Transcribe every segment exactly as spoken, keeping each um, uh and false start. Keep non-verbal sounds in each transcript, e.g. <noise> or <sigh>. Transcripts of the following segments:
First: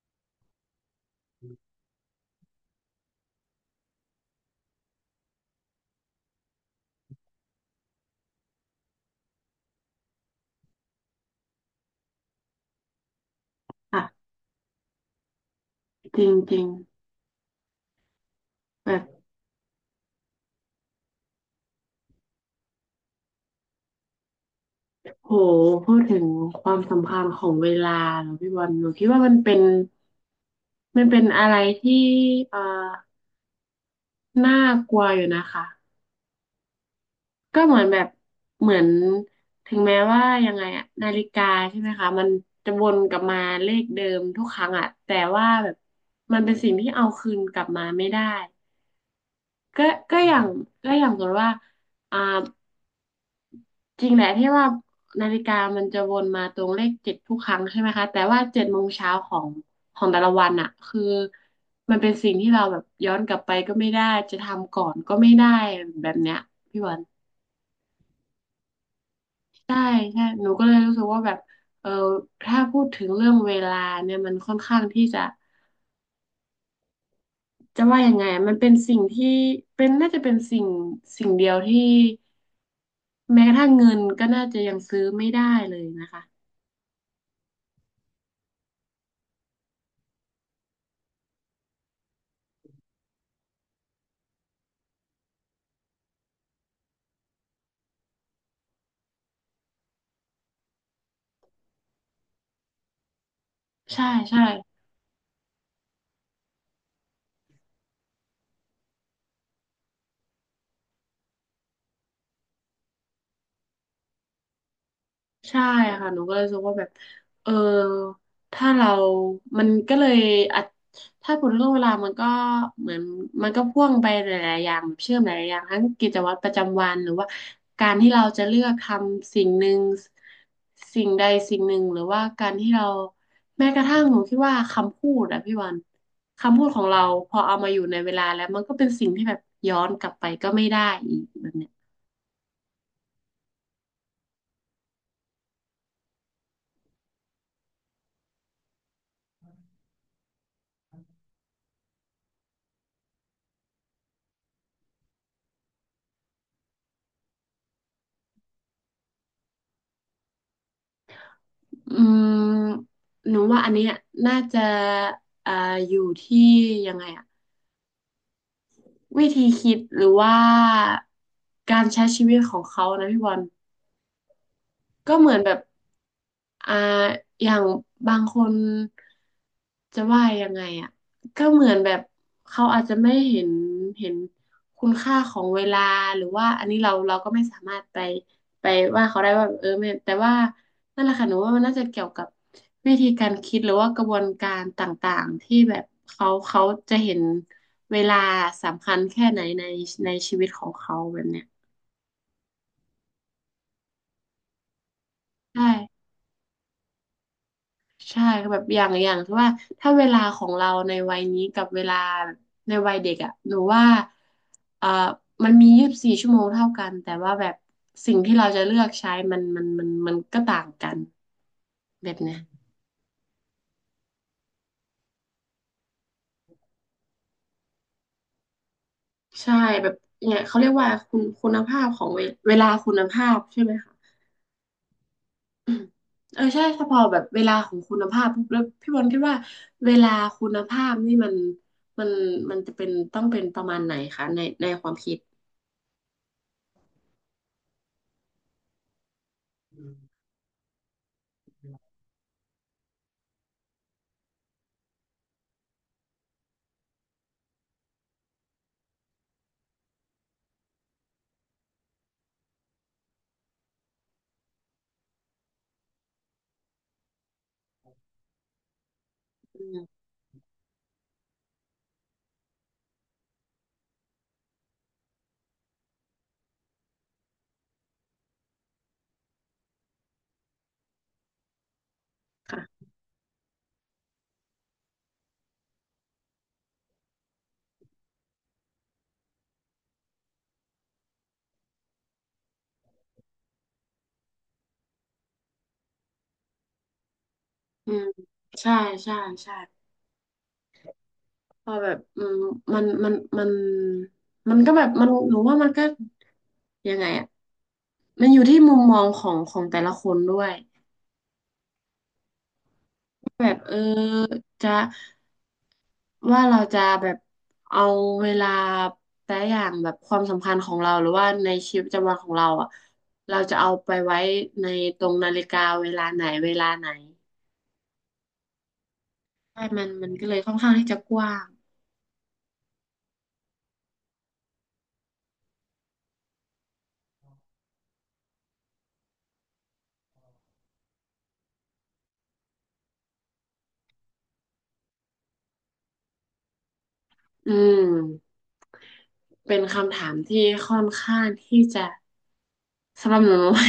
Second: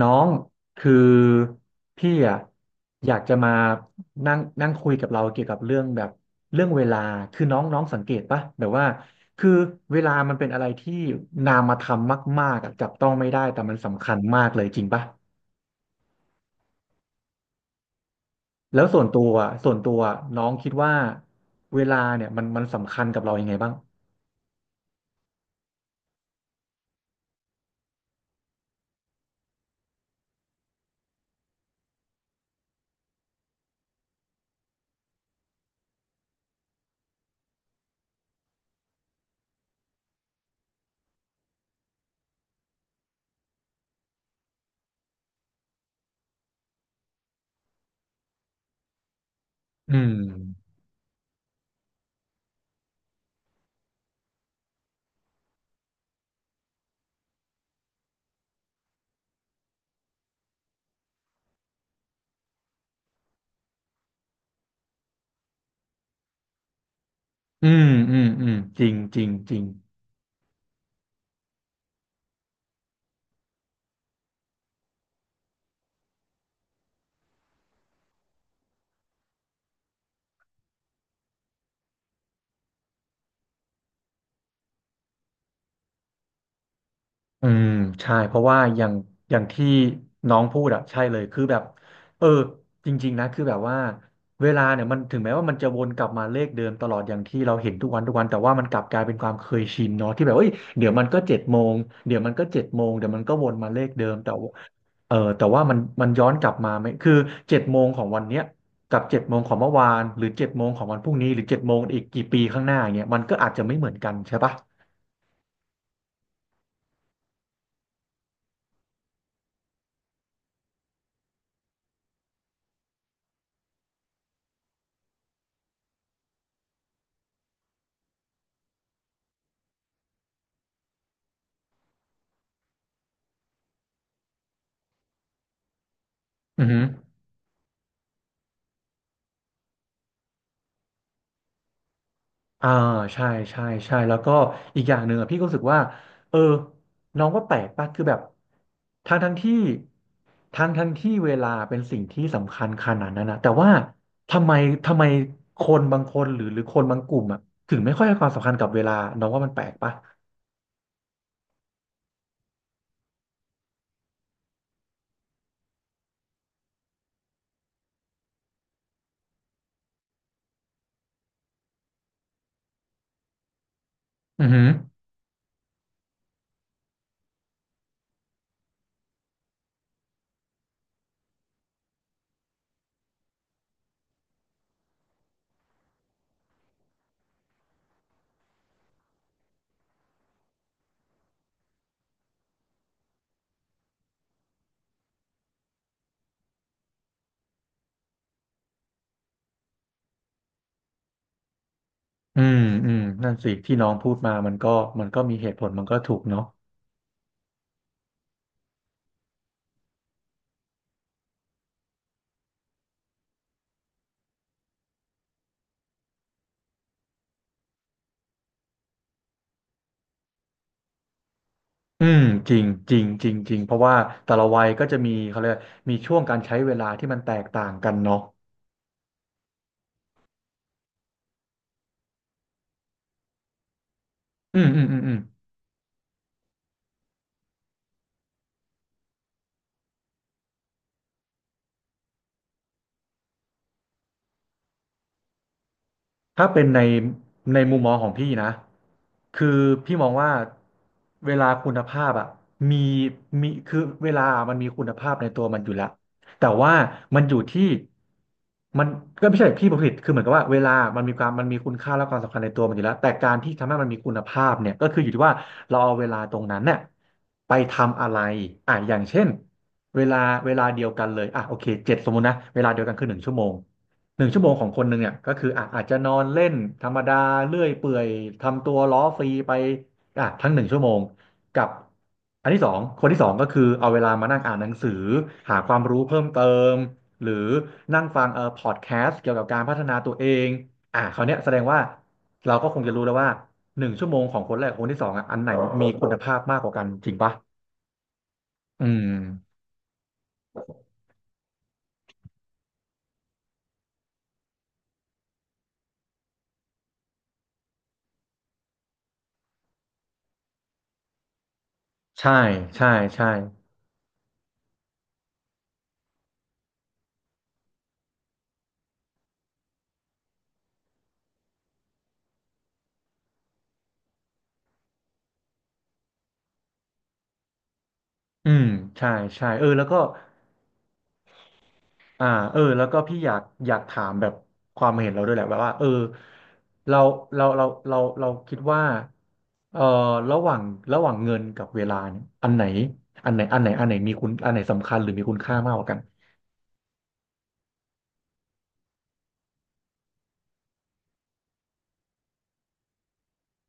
น้องคือพี่อ่ะอยากจะมานั่งนั่งคุยกับเราเกี่ยวกับเรื่องแบบเรื่องเวลาคือน้องน้องสังเกตปะแบบว่าคือเวลามันเป็นอะไรที่นามธรรมมากๆอะจับต้องไม่ได้แต่มันอ่ะสำคัญมากเลยจริงปะจริงจริงแล้วแบส่วนตับวอะส่วนตัวน้องคิดว่าเวลาเนี่ยมันมันสำคัญกับเรายังไงบ้างโหพูดถึงความสำคัญของเวลาเนอะพี่บอลหนูคิดว่ามันเป็นมันเป็นอะไรที่เอ่อน่ากลัวอยู่นะคะก็เหมือนแบบเหมือนถึงแม้ว่ายังไงอะนาฬิกาใช่ไหมคะมันจะวนกลับมาเลขเดิมทุกครั้งอะแต่ว่าแบบมันเป็นสิ่งที่เอาคืนกลับมาไม่ได้ก็อืมก็อย่างก็อย่างสมมติว่าอ่า จริงแหละที่ว่านาฬิกามันจะวนมาตรงเลขเจ็ดทุกครั้งใช่ไหมคะแต่ว่าเจ็ดโมงเช้าของของแต่ละวันอะคือมันเป็นสิ่งที่เราแบบย้อนกลับไปก็ไม่ได้จะทำก่อนก็ไม่ได้แบบเนี้ยพี่บอลอืมอืมอืมจริงจริงจริง ใช่ใช่หนูก็เลยรู้สึกว่าแบบเออถ้าพูดถึงเรื่องเวลาเนี่ยมันค่อนข้างที่จะจะว่ายังไงมันเป็นสิ่งที่เป็นน่าจะเป็นสิ่งสิ่งเดียวที่แม้กระทั่งเงินก็น่าจะยังซื้อไม่ได้เลยนะคะอืมใช่เพราะว่าอย่างอย่างที่น้องพูดอะใช่เลยคือแบบเออจริงๆนะคือแบบว่าเวลาเนี่ยมันถึงแม้ว่ามันจะวนกลับมาเลขเดิมตลอดอย่างที่เราเห็นทุกวันทุกวันแต่ว่ามันกลับกลายเป็นความเคยชินเนาะที่แบบเอ้ยเดี๋ยวมันก็เจ็ดโมงเดี๋ยวมันก็เจ็ดโมงเดี๋ยวมันก็วนมาเลขใช่เดิมแต่ใช่ ว่าเออแต่ว่ามันมันย้อนกลับมาไหมคือเจ็ดโมงของวันเนี้ยกับเจ็ดโมงของเมื่อวานหรือเจ็ดโมงของวันพรุ่งนี้หรือเจ็ดโมงอีกกี่ปีข้างหน้าอย่างเงี้ยมันก็อาจจะไม่เหมือนกันใช่ปะใช่ค่ะหนูก็เลยรู้สึกว่าแบบเออถ้าเรามันก็เลยอาจถ้าผล็เรื่องเวลามันก็เหมือนมันก็พ่วงไปหลายๆอย่างแบบเชื่อมหลายๆอย่างทั้งกิจวัตรประจำวันหรือว่าการที่เราจะเลือกทำสิ่งหนึ่งสิ่งใดสิ่งหนึ่งหรือว่าการที่เราแม้กระทั่งหนูคิดว่าคำพูดอะพี่วันคำอืพูอดขฮึ องเราพอเอามาอยู่ในเวลาแล้วมันก็เป็นสิ่งที่แบบย้อนกลับไปก็ไม่ได้อีกแบบเนี้ย อ่าใช่ใช่ใช่แล้วก็อีกอย่างหนึ่งอะพี่ก็รู้สึกว่าเออน้องว่าแปลกป่ะคือแบบทั้งทั้งที่ทั้งทั้งที่เวลาเป็นสิ่งที่สำคัญขนาดนั้นนะแต่ว่าทำไมทำไมคนบางคนหรือหรือคนบางกลุ่มอ่ะถึงไม่ค่อยให้ความสำคัญกับเวลาน้องว่ามันแปลกป่ะอืมหนูว่าอันเนี้ยน่าจะเอ่ออยู่ที่ยังไงอะวิธีคิดหรือว่าการใช้ชีวิตของเขานะพี่บอล อือหือก็เหมือนแบบอ่าอย่างบางคนจะว่ายังไงอ่ะก็เหมือนแบบเขาอาจจะไม่เห็นเห็นคุณค่าของเวลาหรือว่าอันนี้เราเราก็ไม่สามารถไปไปว่าเขาได้ว่าเออไม่แต่ว่านั่นแหละค่ะหนูว่ามันน่าจะเกี่ยวกับวิธีการคิดหรือว่ากระบวนการต่างๆที่แบบเขาเขาจะเห็นเวลาสำคัญแค่ไหนในในชีวิตของเขาแบบเนี้ยอืมอืมนั่นสิที่น้องพูดมามันก็มันก็มีเหใตุผลมันก็ช่ ถูกเนาะใช่ก็แบบอย่างอย่างที่ว่าถ้าเวลาของเราในวัยนี้กับเวลาในวัยเด็กอ่ะหนูว่าเอ่อมันมียี่สิบสี่ชั่วโมงเท่ากันแต่ว่าแบบสิ่งที่เราจะเลือกใช้มันมันมันมันก็ต่างกันอืแบบมเนี้ยจริงจริงจริงจริงเพรางเพราะว่าแต่ละวัยก็จะมีเขาเรียกมีช่วงการใช้เวลาที่มันแตกต่างกันเนาะ ใช่แบบเนี่ยเขาเรียกว่าคุณคุณภาพของเวเวลาคุณภาพใช่ไหมคะอืมอืมอืมอืมอืมเออใช่ถ้าพอแบบเวลาของคุณภาพปุ๊บแล้วพี่บอลคิดว่าเวลาคุณภาพนี่มันมันมันจะเป็นต้องเป็นประมาณไหนคะในในความคิดถ้าเป็นในในมุมมองของพี่นะคือพี่มองว่าเวลาคุณภาพอะมีมีคือเวลามันมีคุณภาพในตัวมันอยู่แล้วแต่ว่ามันอยู่ที่มันก็ไม่ใช่พี่ผลิตคือเหมือนกับว่าเวลามันมีความมันมีคุณค่าและความสำคัญในตัวมันอยู่แล้วแต่การที่ทำให้มันมีคุณภาพเนี่ยก็คืออยู่ที่ว่าเราเอาเวลาตรงนั้นเนี่ยไปทำอะไรอ่ะอย่างเช่นอืม เวลาเวลาเดียวกันเลยอ่ะโอเคเจ็ดสมมตินะเวลาเดียวกันคือหนึ่งชั่วโมง หนึ่งชั่วโมงของคนหนึ่งเนี่ยก็คืออ่ะอาจจะนอนเล่นธรรมดาเลื่อยเปื่อยทำตัวล้อฟรีไปอ่ะทั้งหนึ่งชั่วโมงกับอันที่สองค่ะคนที่สองก็คือเอาเวลามานั่งอ่านหนังสือหาความรู้เพิ่มเติมหรือนั่งฟังเอ่อพอดแคสต์เกี่ยวกับการพัฒนาตัวเองอ่ะคราวเนี้ยแสดงว่าเราก็คงจะรู้แล้วว่าหนึ่งชั่วโมงของคนแรกกับคนที่สองอ่ะอันไหนมีคุณภาพมากกว่ากันจริงปะอืมใช่อืใช่ใช่มพอแบบอืมมันมันมันมันก็แบบมันหนูว่ามันก็ยังไงอ่ะมันอยู่ที่มุมมองของของแต่ละคนด้วยใช่ใช่ใช่แบบเออจะว่าเราจะแบบเอาเวลาแต่อย่างแบบความสำคัญของเรา หรือว่าในชีวิตประจำวันของเราอ่ะเราจะเอาไปไว้ในตรงนาฬิกาเวลาไหนเวลาไหนอืมใช่ใช่ใช่เออแล้มัวนก็ มันก็เลยค่อนข้างที่จะกว้างอ่าเออแล้วก็พี่อยากอยากถามแบบความเห็นเราด้วยแหละแบบว่าเออเราเราเราเราเราคิดว่าเออระหว่างระหว่างเงินกับเวลาเนี่ยอันไหนอันไหนอันไหนอันไหนมีคุณอันไหนสำคัญหรือมีคุณค่ามากกว่ากันอืม เป็นคำถามที่ค่อนข้างที่จะสำหรับหนู <laughs> หนูว่า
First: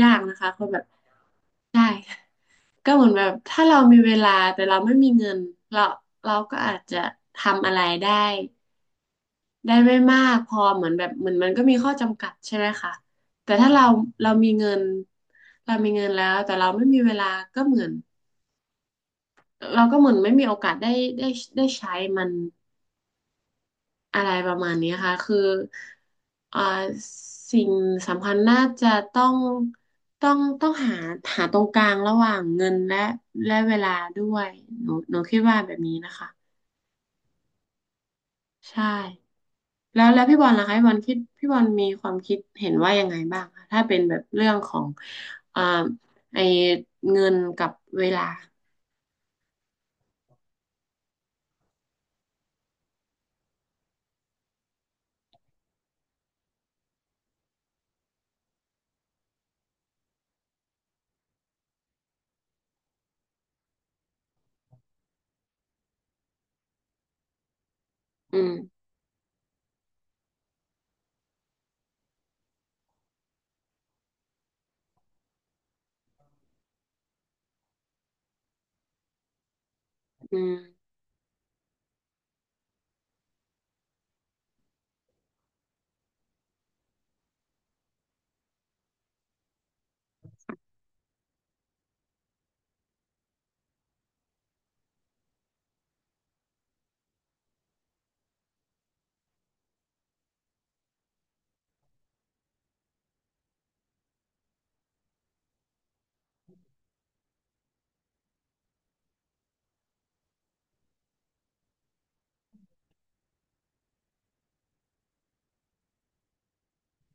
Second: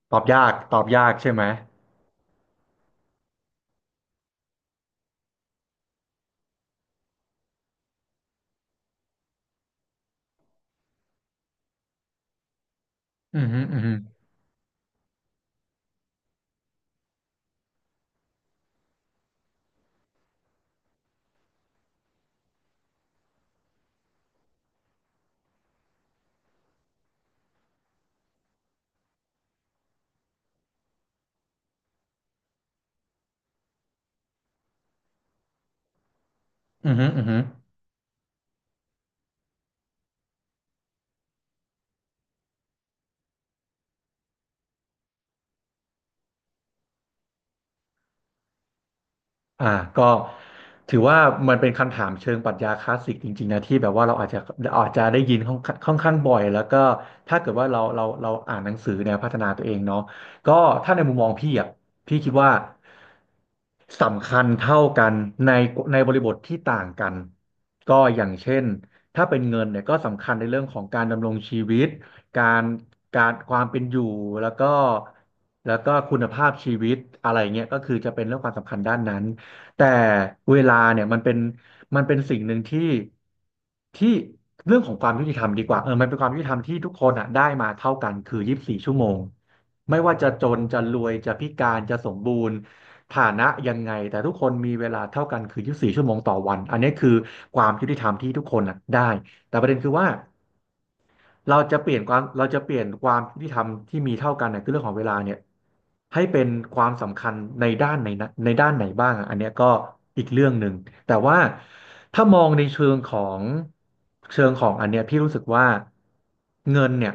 ยาตกอบนะยาคะกเพตแบอบบยากใช่ไหมใช่ก็เหมือนแบบถ้าเรามีเวลาแต่เราไม่มีเงินเราเราก็อาจจะทำอะไรได้ได้ไม่มากพอเหมือนแบบเหมือนมันก็มีข้อจำกัดใช่ไหมคะอือแต่ฮึถ้าอือเราฮึเรามีเงินเรามีเงินแล้วแต่เราไม่มีเวลาก็เหมือนเราก็เหมือนไม่มีโอกาสได้ได้ได้ใช้มัน อะไรประมาณนี้ค่ะ คือเอ่าสิ่งสำคัญน่าจะต้อง ต้องต้องหาหาตรงกลางระหว่างเงินและและเวลาด้วยหนูหนูคิดว่าแบบนี้นะคะ อือฮึอือฮึ ใช่ แล้วแล้วพี่บอลล่ะคะพี่บอลคิดพี่บอลมีความคิดเห็นว่ายังไงบ้างคะถ้าเป็นแบบเรื่องของเอ่าไอเงินกับเวลาอ่าก็ถือว่ามันเป็นคำถามเชิงปรัชญาคลาสสิกจริงๆนะที่แบบว่าเราอาจจะอาจจะได้ยินค่อนค่อนข้างบ่อยแล้วก็ถ้าเกิดว่าเราเราเราอ่านหนังสือแนวพัฒนาตัวเองเนาะก็ถ้าในมุมมองพี่อ่ะพี่คิดว่าสำคัญเท่ากันในในบริบทที่ต่างกันก็อย่างอืมเช่นถ้าเป็นเงินเนี่ยก็สำคัญในเรื่องของการดำรงชีวิตการการความเป็นอยู่แล้วก็แล้วก็คุณภาพชีวิตอะไรเงี้ยก็คือจะเป็นเรื่องความสำคัญด้านนั้น แต่อืมเวลาเนี่ยมันเป็นมันเป็นสิ่งหนึ่งที่ที่เรื่องของความยุติธรรมดีกว่าเออมันเป็นความยุติธรรมที่ทุกคนอ่ะได้มาเท่ากันคือยี่สิบสี่ชั่วโมงไม่ว่าจะจนจะรวยจะพิการจะสมบูรณ์ฐานะยังไงแต่ทุกคนมีเวลาเท่ากันคือยีสี่ชั่วโมงต่อวันอันนี้คือความยุติธรรมที่ทุกคนอ่ะได้แต่ประเด็นคือว่า เราจะเปลี่ยนความเราจะเปลี่ยนความยุติธรรมที่มีเท่ากันเนี่ยคือเรื่องของเวลาเนี่ยให้เป็นความสำคัญในด้านไหนนะในด้านไหนบ้างอะอันเนี้ยก็อีกเรื่องหนึ่งแต่ว่าถ้ามองในเชิงของเชิงของอันเนี้ยพี่รู้สึกว่าเงินเนี่ย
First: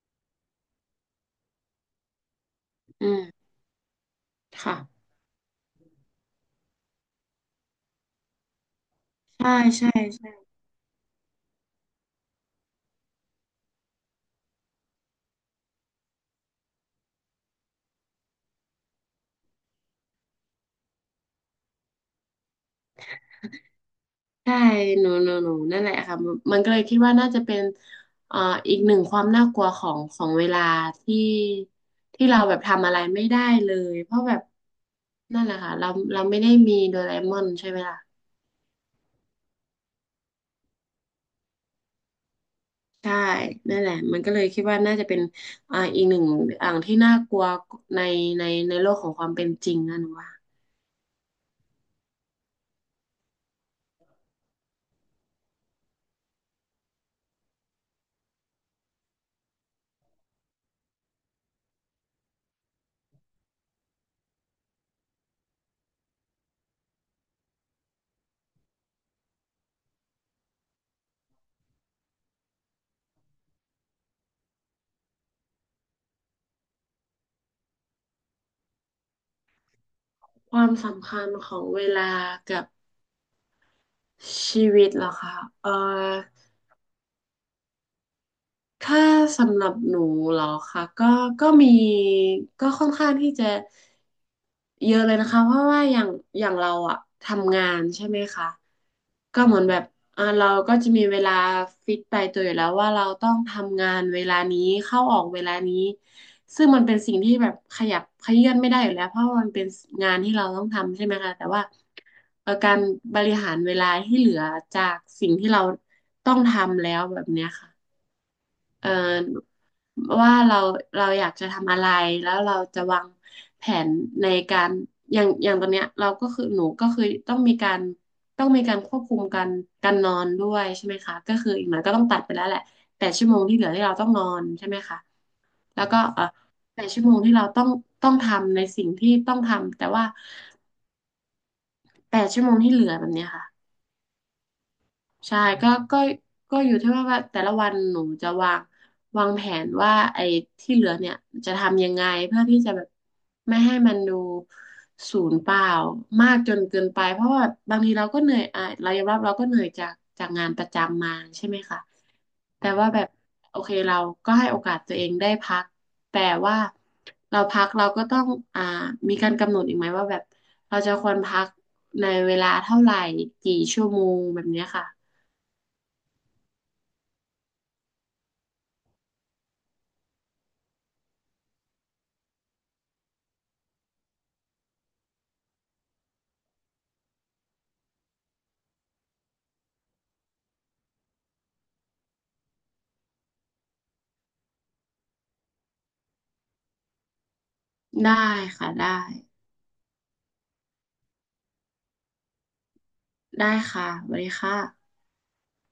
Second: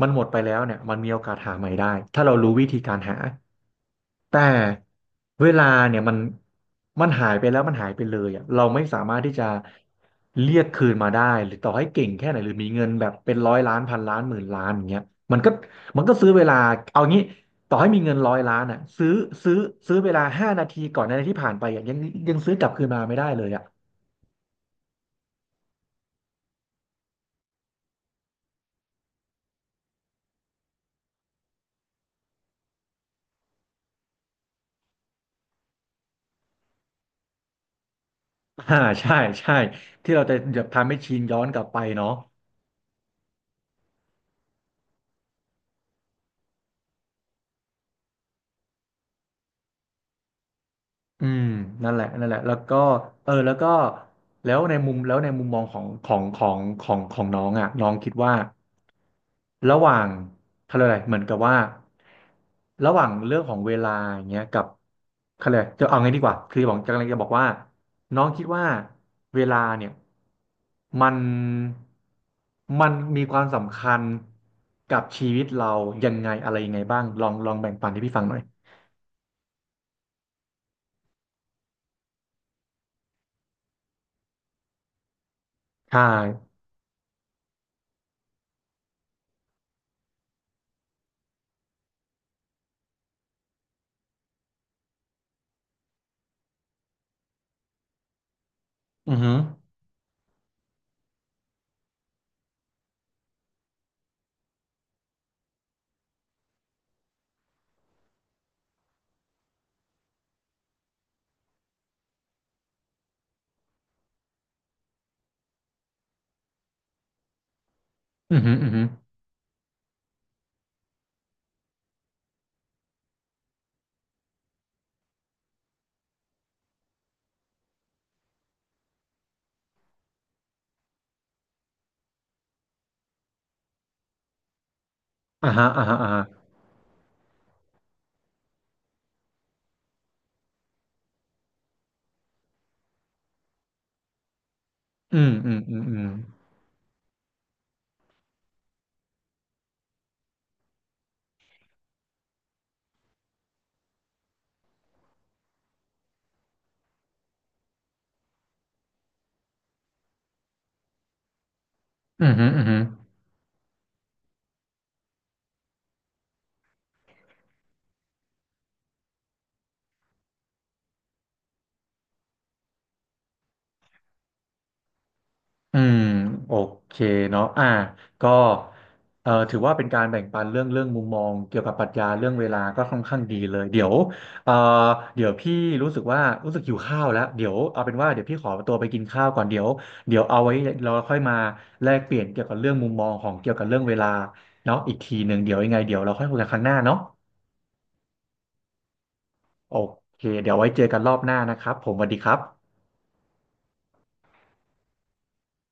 มันหมดไปแล้วเนี่ยมันมีโอกาสหาใหม่ได้ถ้าเรารู้วิธีการอืหา มแต่ค่ะ เวลาเนี่ยมันมันหายไปแล้วมันหายไปเลยอ่ะเราไม่สามารถที่จะใช่ใช่ เรียกคืนมาได้หรือต่อให้เก่งแค่ไหนหรือมีเงินแบบเป็นร้อยล้านพันล้านหมื่นล้านอย่างเงี้ยมันก็มันก็ซื้อเวลาเอางี้ต่อให้มีเงินร้อยล้านอ่ะซื้อซื้อซื้อเวลาห้านาทีก่อนหนาทีที่ผ่านไปอ่ะยังยังซื้อกลับคืนมาไม่ได้เลยอ่ะ ใช่หนูหนูหนูนั่นแหละค่ะมันมันก็เลยคิดว่าน่าจะเป็นเอ่ออีกหนึ่งความน่ากลัวของของเวลาที่ที่เราแบบทำอะไรไม่ได้เลย เพราะแบบนั่นแหละค่ะเราเราไม่ได้มีโดราเอมอนใช่ไหมล่ะ <laughs> อ่าใช่ใช่ที่เราจะแบบทำให้ชินย้อนกลับไปเนาะ ใช่ นั่นแหละมันก็เลยคิดว่าน่าจะเป็นอ่าอีกหนึ่งอ่างที่น่ากลัวในในในโลกของความเป็นจริงนะหนูว่าอืมนั่นแหละนั่นแหละแล้วก็เออแล้วก็แล้วในมุมแล้วในมุมมองของของของของของน้องอ่ะน้องคิดว่าระหว่างเขาเรียกอะไรเหมือนกับว่าระหว่างเรื่องของเวลาอย่างเงี้ยกับเขาเรียกอะไรจะเอาไงดีกว่าคือบอกจะกำลังจะบอกว่าน้องคิดว่าเวลาเนี่ยมันมันมีความสำคัญกับชีวิตเรายังไงอะไรยังไงบ้างลองลองแบ่งปันให้พี่ฟังหน่อยความสำคัญของเวลากับชีวิตเหรอคะเอ่ใช่อ ถ้าสำหรับหนูเหรอคะก็ก็มีก็ค่อนข้างที่จะเยอะเลยนะคะเพราะว่าอย่างอย่างเราอะทำงานใช่ไหมคะอือหือก็เหมือนแบบอ่าเราก็จะมีเวลาฟิกตายตัวอยู่แล้วว่าเราต้องทำงานเวลานี้เข้าออกเวลานี้ซึ่งมันเป็นสิ่งที่แบบขยับขยื่นไม่ได้อยู่แล้วเพราะว่ามันเป็นงานที่เราต้องทำใช่ไหมคะแต่ว่าเอ่อการบริหารเวลาที่เหลือจากสิ่งที่เราต้องทำแล้วแบบเนี้ยค่ะ อือหืออือหือ เอ่อว่าเราเราอยากจะทำอะไรแล้วเราจะวางแผนในการอย่างอย่างตอนเนี้ยเราก็คือหนูก็คือต้องมีการต้องมีการควบคุมการการนอนด้วยใช่ไหมคะก็คืออีกหน่อยก็ต้องตัดไปแล้วแหละแปดชั่วโมงที่เหลือที่เราต้องนอนใช่ไหมคะอ่าฮะแล้อ่าวฮะก็อ่าเอ่อฮะแปดชั่วโมงที่เราต้องต้องทำในสิ่งที่ต้องทำแต่ว่าแปดชั่วโมงที่เหลือแบบเนี้ยค่ะ อืมใช่อืมก็อืมอืก็มก็อยู่ที่ว่าว่าแต่ละวันหนูจะวางวางแผนว่าไอ้ที่เหลือเนี่ยจะทำยังไงเพื่อที่จะแบบไม่ให้มันดูศูนย์เปล่ามากจนเกินไปเพราะว่าบางทีเราก็เหนื่อยอ่ะเรายอมรับเราก็เหนื่อยจากจากงานประจำมาใช่ไหมคะอืมอืมอืแต่มว่าแบบโอเคเราก็ให้โอกาสตัวเองได้พักแต่ว่าเราพักเราก็ต้องอ่ามีการกำหนดอีกไหมว่าแบบเราจะควรพักในเวลาเท่าไหร่กี่ชั่วโมงแบบเนี้ยค่ะ อืมโอเคเนาะอ่าก็เอ่อถือว่าเป็นการแบ่งปันเรื่องเรื่องมุมมองเกี่ยวกับปรัชญาเรื่องเวลาก็ค่อนข้างดีเลยเดี๋ยวเอ่อเดี๋ยวพี่รู้สึกว่ารู้สึกหิวข้าวแล้วเดี๋ยวเอาเป็นว่าเดี๋ยวพี่ขอตัวไปกินข้าวก่อนเดี๋ยวเดี๋ยวเอาไว้เราค่อยมาแลกเปลี่ยนเกี่ยวกับเรื่องมุมมองของเกี่ยวกับเรื่องเวลาเนาะอีกทีหนึ่งเดี๋ยวยังไงเดี๋ยวเราค่อยคุยกันครั้งหน้าเนาะได้ค่ะได้โอเคเดี๋ยวไว้เจอกันรอบหน้านะครับผมสวัสดีครับได้ค่ะสวัสดีค่ะ